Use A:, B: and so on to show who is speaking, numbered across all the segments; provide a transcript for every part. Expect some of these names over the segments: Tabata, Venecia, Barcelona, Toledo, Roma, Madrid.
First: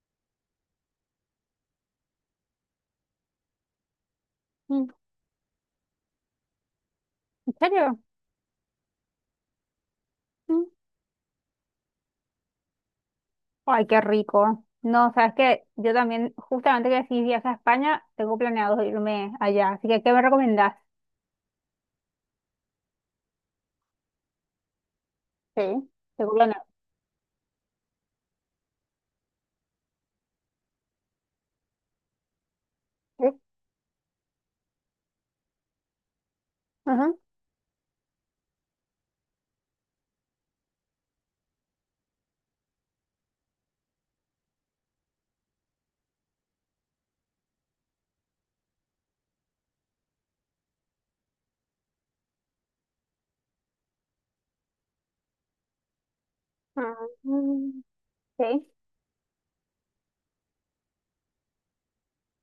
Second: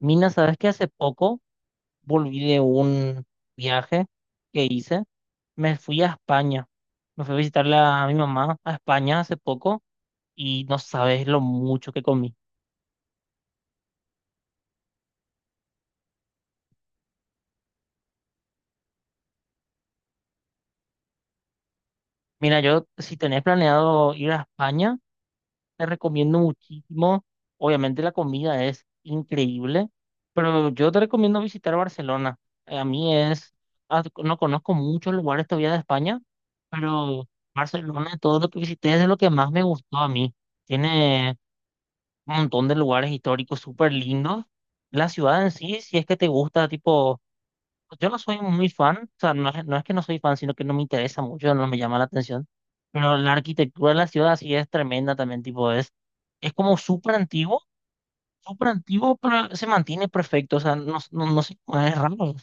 A: Mina, ¿sabes que hace poco volví de un viaje que
B: Mm,
A: hice? Me fui a España. Me fui a
B: ¿en
A: visitar
B: serio?
A: a mi mamá a España hace poco y
B: Mm.
A: no sabes lo mucho que comí.
B: Ay, qué rico. No, sabes que yo también, justamente que decís viaje a España, tengo planeado irme allá. Así que, ¿qué me recomendás?
A: Mira, yo, si tenés planeado ir a España, te
B: Sí, tengo
A: recomiendo
B: planeado.
A: muchísimo. Obviamente la comida es increíble, pero yo te recomiendo visitar Barcelona. A mí
B: Sí.
A: es, ah, No conozco muchos lugares todavía de España,
B: Ajá.
A: pero Barcelona, todo lo que visité es de lo que más me gustó a mí. Tiene un montón de lugares históricos súper lindos. La ciudad en sí, si es que te gusta, tipo, pues, yo no soy muy fan, o sea, no es que no soy fan, sino que no me interesa mucho, no me llama la atención. Pero la arquitectura de la ciudad sí es tremenda también, tipo, es como
B: Ah, mm, sí.
A: súper antiguo, pero se mantiene perfecto, o sea, no, no, no sé, es raro.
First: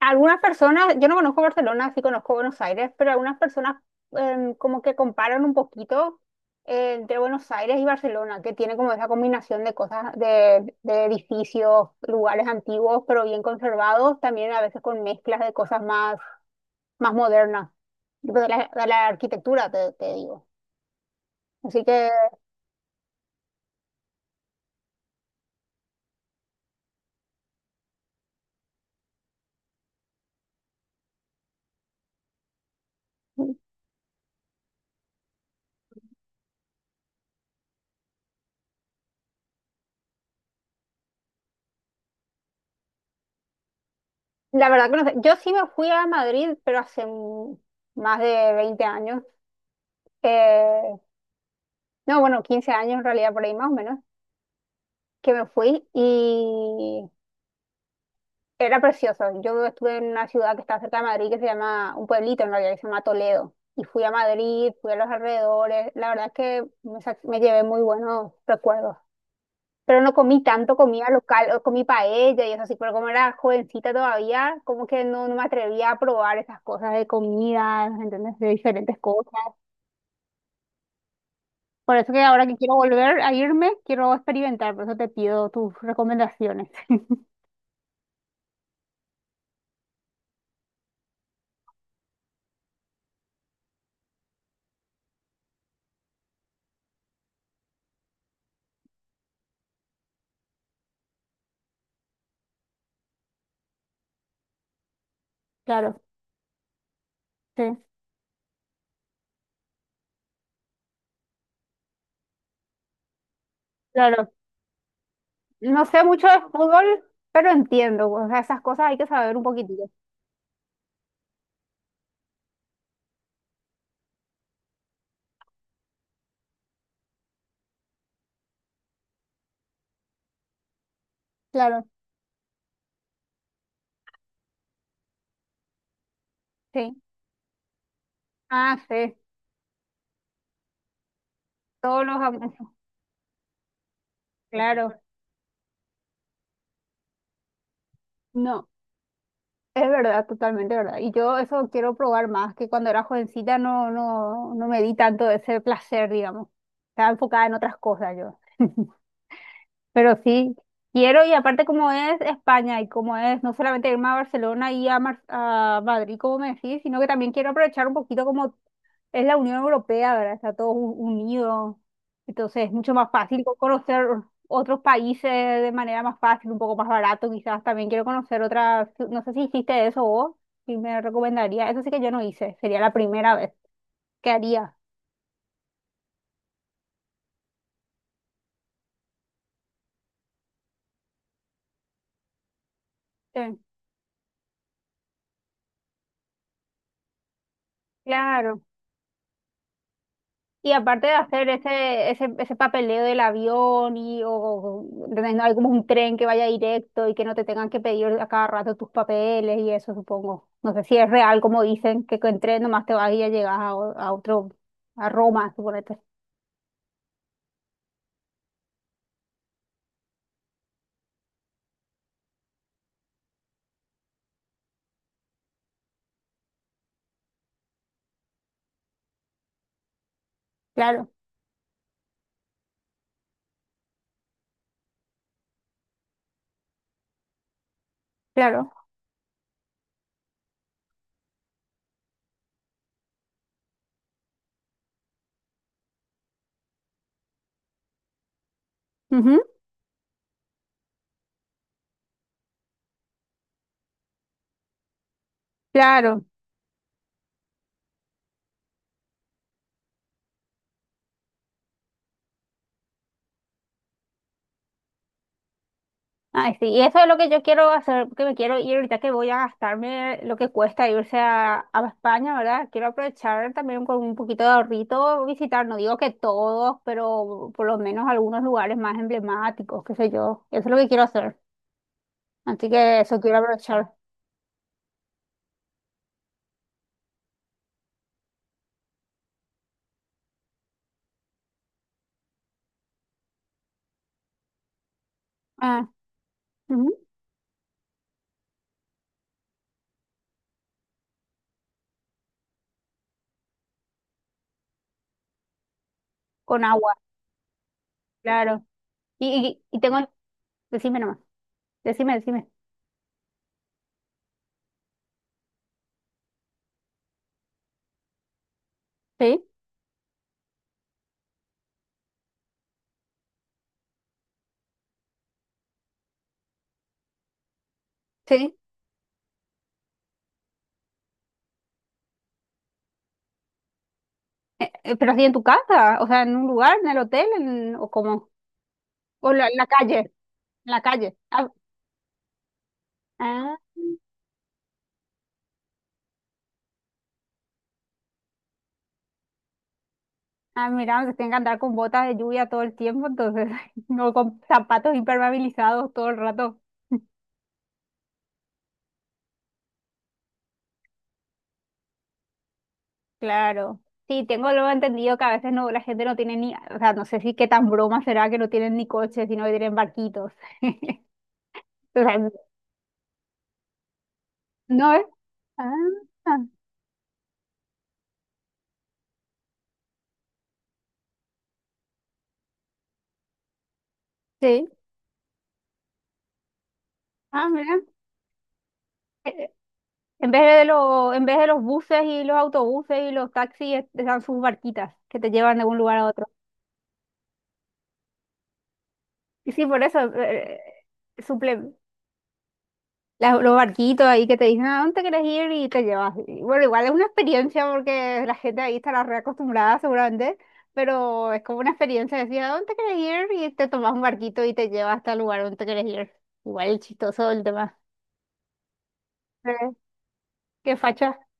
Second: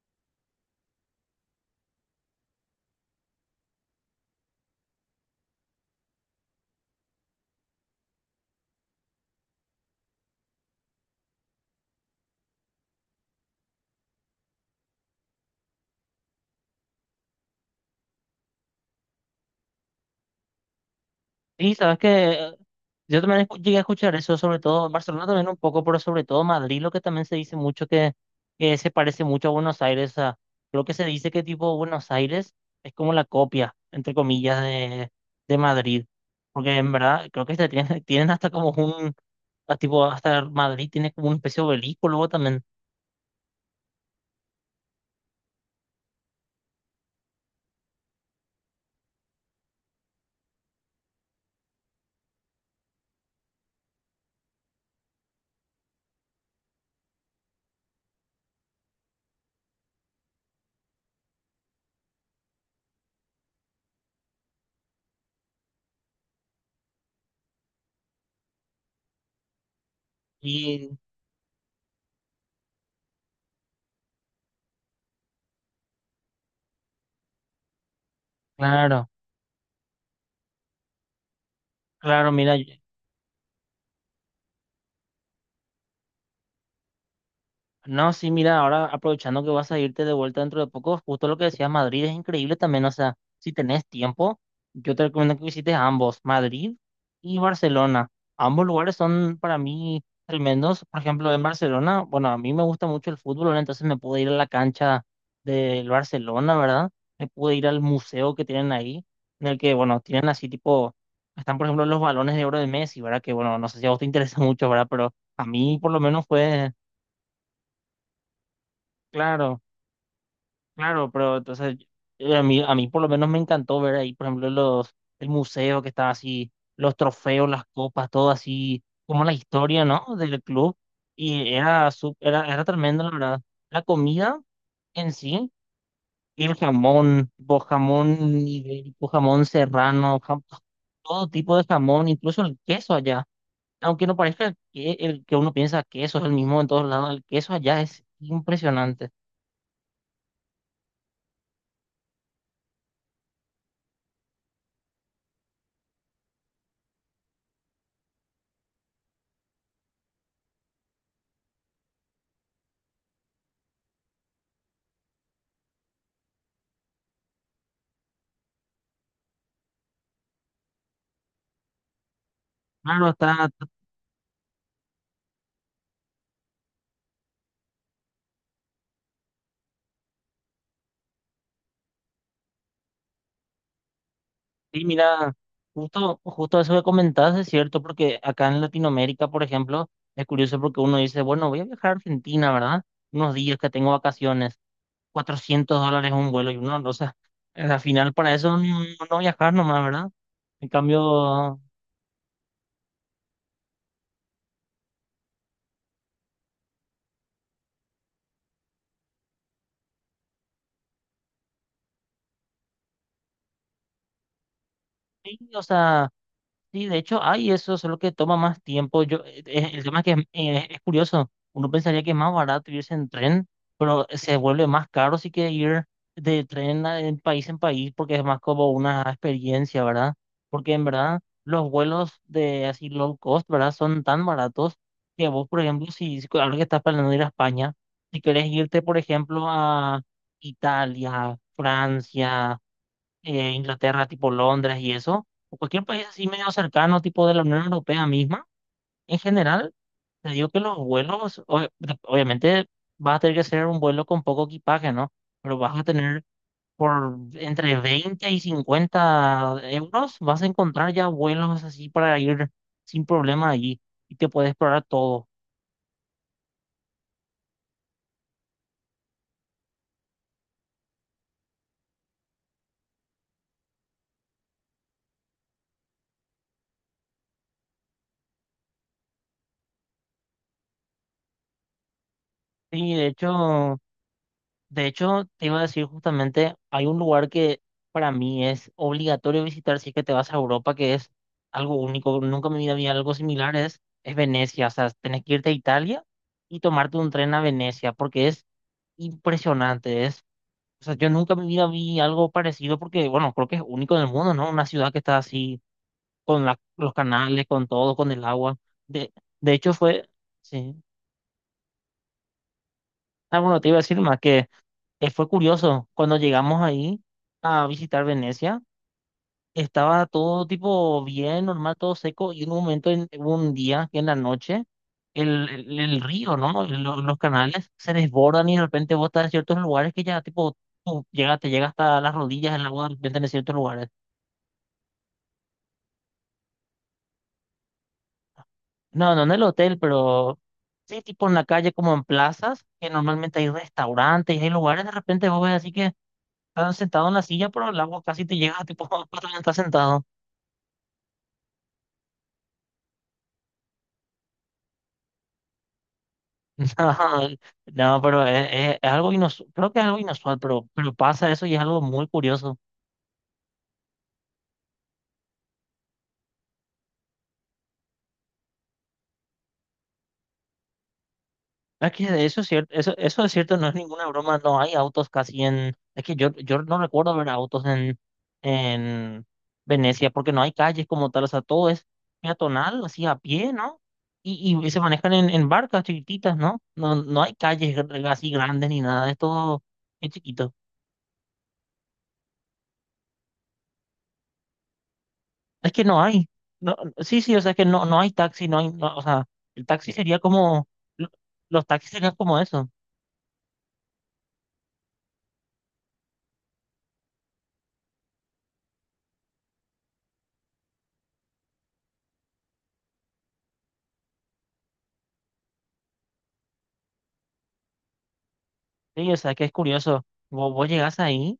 B: Algunas personas, yo no conozco Barcelona, sí conozco Buenos Aires, pero algunas personas como que comparan un poquito entre Buenos Aires y Barcelona, que tiene como esa combinación de cosas, de edificios, lugares antiguos, pero bien conservados, también a veces con mezclas de cosas más moderna, tipo de la arquitectura, te digo.
A: Sí,
B: Así
A: sabes
B: que
A: que yo también llegué a escuchar eso, sobre todo en Barcelona también un poco, pero sobre todo Madrid, lo que también se dice mucho que se parece mucho a Buenos Aires. O sea, creo que se dice que tipo Buenos Aires es como la copia, entre comillas, de Madrid. Porque en verdad creo que se tienen, tienen hasta como un, a tipo, hasta Madrid tiene como un especie de obelisco luego también.
B: la verdad que no sé. Yo sí me fui a Madrid, pero más de 20 años. Eh, no, bueno, 15 años en realidad, por ahí más o menos, que me fui y era precioso. Yo estuve en una ciudad que está cerca de Madrid que se llama, un pueblito en realidad que se llama Toledo. Y fui a Madrid, fui a los alrededores. La verdad es que me llevé muy buenos recuerdos. Pero no comí tanto
A: Y
B: comida local, o comí paella y eso así, pero como era jovencita todavía, como que no me atrevía a probar esas cosas de comida, ¿entendés? De diferentes
A: claro,
B: cosas. Por eso que
A: claro,
B: ahora
A: mira,
B: que quiero volver a irme, quiero experimentar, por eso te pido tus recomendaciones.
A: no, sí, mira, ahora aprovechando que vas a irte de vuelta dentro de poco, justo lo que decías, Madrid es increíble también, o sea, si tenés tiempo, yo te recomiendo que visites ambos, Madrid y Barcelona. Ambos lugares son para mí tremendos, por ejemplo, en Barcelona, bueno, a mí me gusta mucho el fútbol, ¿verdad? Entonces me pude ir a la cancha del
B: Claro,
A: Barcelona, ¿verdad? Me pude
B: sí,
A: ir al museo que tienen ahí, en el que, bueno, tienen así tipo, están por ejemplo los balones de oro de Messi, ¿verdad? Que, bueno, no sé si a vos te
B: claro.
A: interesa mucho, ¿verdad? Pero a mí
B: No
A: por lo
B: sé
A: menos
B: mucho de
A: fue,
B: fútbol, pero entiendo, o sea, esas cosas hay que saber un
A: claro.
B: poquitito.
A: Claro, pero entonces a mí por lo menos me encantó ver ahí, por ejemplo, los, el museo que estaba así, los trofeos, las copas, todo así, como la historia, ¿no? Del club. Y era,
B: Claro,
A: sup- era, era tremendo, la verdad. La comida en sí, y el
B: sí.
A: jamón, tipo jamón
B: Ah,
A: ibérico,
B: sí,
A: jamón serrano, todo tipo de
B: todos
A: jamón,
B: los...
A: incluso el
B: am-
A: queso allá. Aunque no parezca, que,
B: Claro,
A: el, que uno piensa que eso es el mismo en todos lados, el queso allá es
B: no.
A: impresionante.
B: Es verdad, totalmente verdad. Y yo eso quiero probar más, que cuando era jovencita no me di tanto ese placer, digamos. Estaba enfocada en otras cosas yo. Pero sí, quiero y aparte como es España y como es no solamente irme a Barcelona y a, Mar- a Madrid, como me decís, sino que también quiero aprovechar un poquito como es la Unión Europea, ¿verdad? Está todo u- unido. Entonces es mucho
A: Claro,
B: más fácil
A: está
B: co- conocer otros países de manera más fácil, un poco más barato quizás. También quiero conocer otras, no sé si hiciste eso vos, si me recomendaría. Eso sí que yo no hice, sería la primera vez que haría.
A: Sí, mira, justo eso que comentabas es cierto, porque acá en Latinoamérica, por ejemplo, es curioso porque uno dice, bueno, voy a viajar a Argentina, ¿verdad? Unos días
B: Sí,
A: que tengo vacaciones, $400 un vuelo y uno, o sea, al final para eso
B: claro.
A: no, no viajar nomás, ¿verdad? En
B: Y aparte de hacer
A: cambio,
B: ese, ese papeleo del avión y ¿entendés? No hay como un tren que vaya directo y que no te tengan que pedir a cada rato tus papeles y eso, supongo. No sé si es real como dicen que con tren nomás te vas y ya llegas a, o- a otro, a
A: sí,
B: Roma,
A: o
B: suponete.
A: sea. Sí, de hecho, hay eso, solo que toma más tiempo. Yo, el tema es que es curioso. Uno pensaría que es más barato irse en tren, pero se vuelve más caro si que ir de tren en país, porque es más como una experiencia, ¿verdad? Porque en
B: Claro,
A: verdad los vuelos de así low cost, ¿verdad? Son tan baratos que vos, por ejemplo, si ahora que estás planeando ir a España, si querés
B: claro.
A: irte, por ejemplo, a Italia, Francia, Inglaterra, tipo Londres y eso, o cualquier país así medio cercano, tipo de la Unión Europea misma, en
B: Ujú,
A: general, te digo que los vuelos, obviamente vas a tener que hacer un vuelo con poco equipaje, ¿no? Pero vas a tener
B: claro.
A: por entre 20 y 50 euros, vas a encontrar ya vuelos así para ir sin problema allí y te puedes explorar todo.
B: Ay, sí, y eso es lo que yo quiero hacer, que me quiero ir ahorita que voy a gastarme lo que cuesta irse a España, ¿verdad? Quiero aprovechar también con un poquito de ahorrito visitar, no digo que todos, pero por lo menos algunos lugares más emblemáticos, qué sé yo. Eso es lo que quiero hacer. Así
A: Y
B: que
A: de
B: eso quiero
A: hecho,
B: aprovechar.
A: De hecho, te iba a decir justamente, hay un lugar que para mí es obligatorio visitar si es que te vas a Europa, que es algo único. Nunca en mi vida había algo similar, es Venecia. O sea, tenés que irte a
B: Ah,
A: Italia y tomarte
B: ujú,
A: un tren a Venecia, porque es impresionante. Es, o sea, yo nunca en mi vida vi algo parecido, porque, bueno, creo que es único en el mundo, ¿no? Una ciudad que está así, con
B: con agua,
A: los canales, con todo, con el agua.
B: claro.
A: De, de
B: Y,
A: hecho,
B: y, y tengo,
A: fue, sí.
B: decime nomás, decime.
A: Ah, bueno, te iba a decir más que. Fue curioso, cuando llegamos ahí a visitar Venecia,
B: Sí,
A: estaba todo tipo bien, normal, todo seco, y en un momento, hubo un día, que en la noche, el río, ¿no? Los canales se desbordan y
B: sí.
A: de repente vos estás en ciertos lugares que ya tipo, te llega hasta las rodillas el agua de repente en ciertos lugares.
B: Pero así en tu casa, o sea, en un lugar, en el hotel, o como,
A: No, no en
B: o
A: el
B: la, en la
A: hotel,
B: calle,
A: pero
B: en la
A: sí,
B: calle.
A: tipo en la calle, como en plazas, que normalmente hay
B: Ah,
A: restaurantes y hay lugares, de repente vos ves así que estás sentado en la silla, pero el agua casi te llega, tipo, cuando estás sentado.
B: ah, mira, se tienen que andar con botas de lluvia todo el tiempo, entonces, no, con zapatos impermeabilizados todo el rato.
A: No, no, pero es algo inusual, creo que es algo inusual, pero pasa eso y es algo muy curioso.
B: Claro. Sí, tengo luego entendido que a veces no, la gente no tiene ni, o sea, no sé si qué tan broma será que no tienen ni coches, sino que tienen barquitos.
A: Es
B: O
A: que
B: sea,
A: eso es cierto, eso es cierto, no es ninguna broma, no hay
B: no es.
A: autos casi
B: Ah,
A: es que yo no recuerdo ver autos en Venecia, porque no hay calles como tal, o sea, todo es peatonal, así a pie, ¿no? Y
B: sí.
A: se manejan en barcas chiquititas, ¿no? No, no hay
B: Ah,
A: calles
B: mira.
A: así grandes ni nada, es
B: Eh, eh,
A: todo es
B: En vez
A: chiquito.
B: de los, en vez de los buses y los autobuses y los taxis, es- están sus barquitas que te llevan de
A: Es
B: un
A: que
B: lugar
A: no
B: a
A: hay.
B: otro.
A: No, sí, sí, o sea, es que no, no hay taxi, no hay, no, o sea,
B: Y
A: el
B: sí, por
A: taxi
B: eso,
A: sería como, lo- los
B: suple-
A: taxis serían como eso.
B: las- los barquitos ahí que te dicen a dónde quieres ir y te llevas. Y bueno, igual es una experiencia porque la gente ahí estará reacostumbrada seguramente, pero es como una experiencia de decir a dónde quieres ir y te tomas un barquito y te lleva hasta el lugar donde quieres ir. Igual es chistoso el tema.
A: Sí, o sea, que es
B: Eh,
A: curioso. Vos, vos
B: ¿Qué
A: llegás
B: facha?
A: ahí,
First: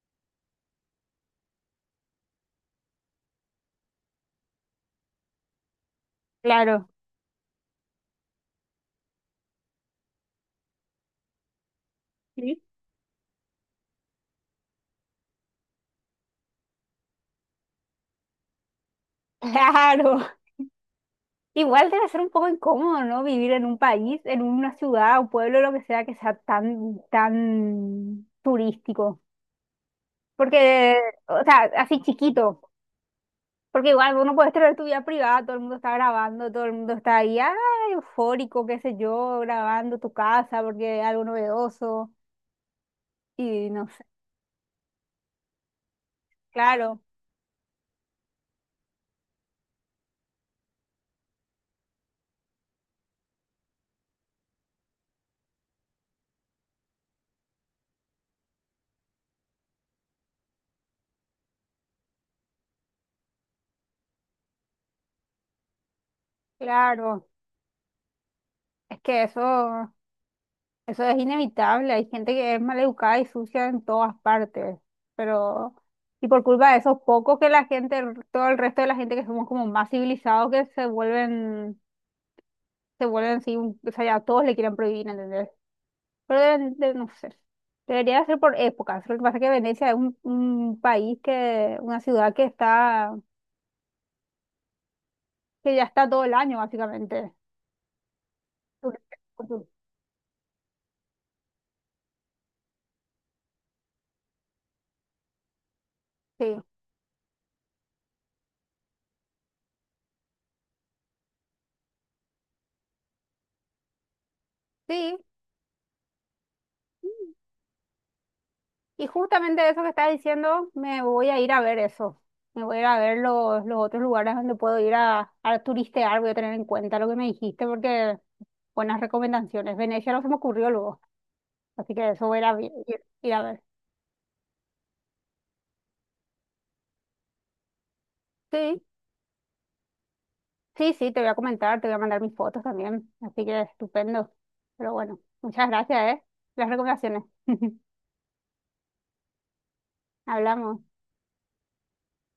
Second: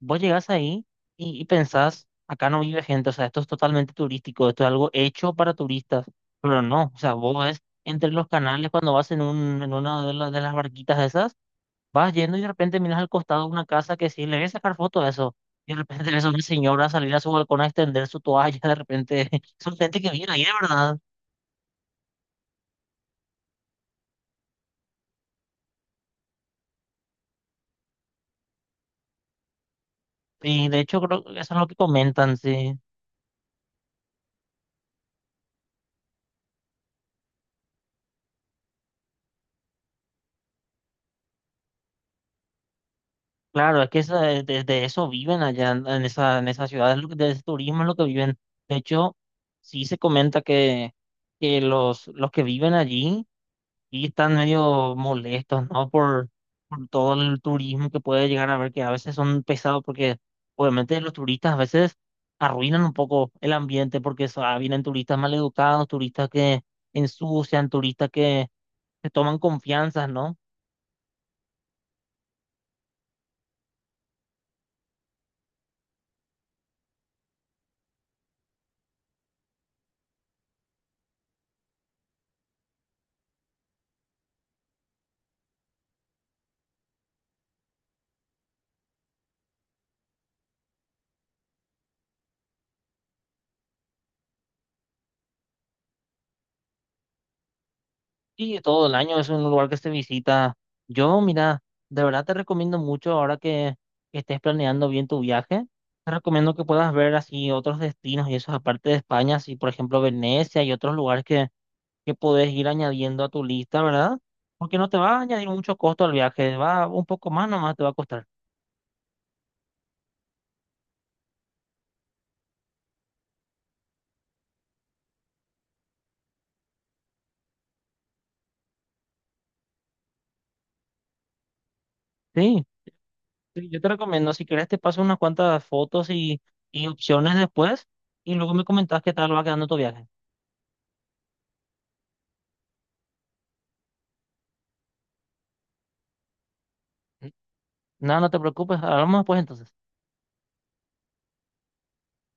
A: vos llegás ahí y pensás, acá no vive gente, o sea, esto es totalmente turístico, esto es algo hecho para turistas, pero
B: Claro.
A: no, o sea, vos ves entre los canales cuando vas en una de las barquitas esas. Vas yendo y de
B: Sí.
A: repente miras al costado una casa que sí, le voy a sacar foto a eso. Y de repente ves a una señora salir a su balcón a extender su toalla, de repente son gente que
B: Claro.
A: viene ahí de verdad.
B: Igual debe ser un poco incómodo, ¿no? Vivir en un país, en una ciudad, un pueblo, lo que sea tan, tan turístico.
A: Y de
B: Porque,
A: hecho creo que
B: o
A: eso es lo
B: sea,
A: que
B: así
A: comentan,
B: chiquito.
A: sí.
B: Porque igual uno puede tener tu vida privada, todo el mundo está grabando, todo el mundo está ahí, ah, eufórico, qué sé yo, grabando tu casa porque es algo novedoso y
A: Claro,
B: no
A: es que
B: sé.
A: de eso viven allá en esa ciudad,
B: Claro,
A: de ese turismo es lo que viven. De hecho, sí se comenta que los que viven allí y están medio molestos, ¿no? Por todo el turismo que puede llegar a haber, que a veces son pesados porque obviamente los turistas a veces arruinan un poco el ambiente porque vienen turistas maleducados, turistas que
B: claro.
A: ensucian, turistas que
B: Es
A: se
B: que
A: toman
B: eso,
A: confianzas, ¿no?
B: eso es inevitable. Hay gente que es maleducada y sucia en todas partes. Pero, y por culpa de eso, poco que la gente, todo el resto de la gente que somos como más civilizados que se vuelven así, un- o sea, ya todos le quieren prohibir, ¿entendés? Pero deben de- no sé. Debería ser por épocas. Lo que pasa es que Venecia es un país que, una ciudad que está, que ya está todo el año, básicamente.
A: Y todo el año es un lugar que se visita. Yo, mira, de verdad te recomiendo mucho ahora que estés planeando bien tu viaje. Te recomiendo
B: Sí,
A: que puedas ver así otros destinos y eso aparte de España, así por ejemplo Venecia y otros lugares que podés ir añadiendo a tu lista, ¿verdad? Porque no te
B: sí.
A: va a añadir mucho costo al viaje, va un poco más nomás te va a costar.
B: Y justamente eso que estás diciendo, me voy a ir a ver eso. Me voy a ir a ver los otros lugares donde puedo ir a turistear. Voy a tener en cuenta lo que me dijiste porque buenas recomendaciones. Venecia no se me ocurrió luego. Así que eso voy a ir a,
A: Sí,
B: vi- ir a ver.
A: sí, yo te recomiendo, si querés te paso unas cuantas fotos y opciones después y luego me
B: Sí.
A: comentás qué tal va quedando tu viaje.
B: Sí, sí, te voy a comentar, te voy a mandar mis fotos también, así que estupendo. Pero bueno, muchas gracias, ¿eh? Las recomendaciones.
A: Nada, no te preocupes, hablamos después entonces.
B: Hablamos.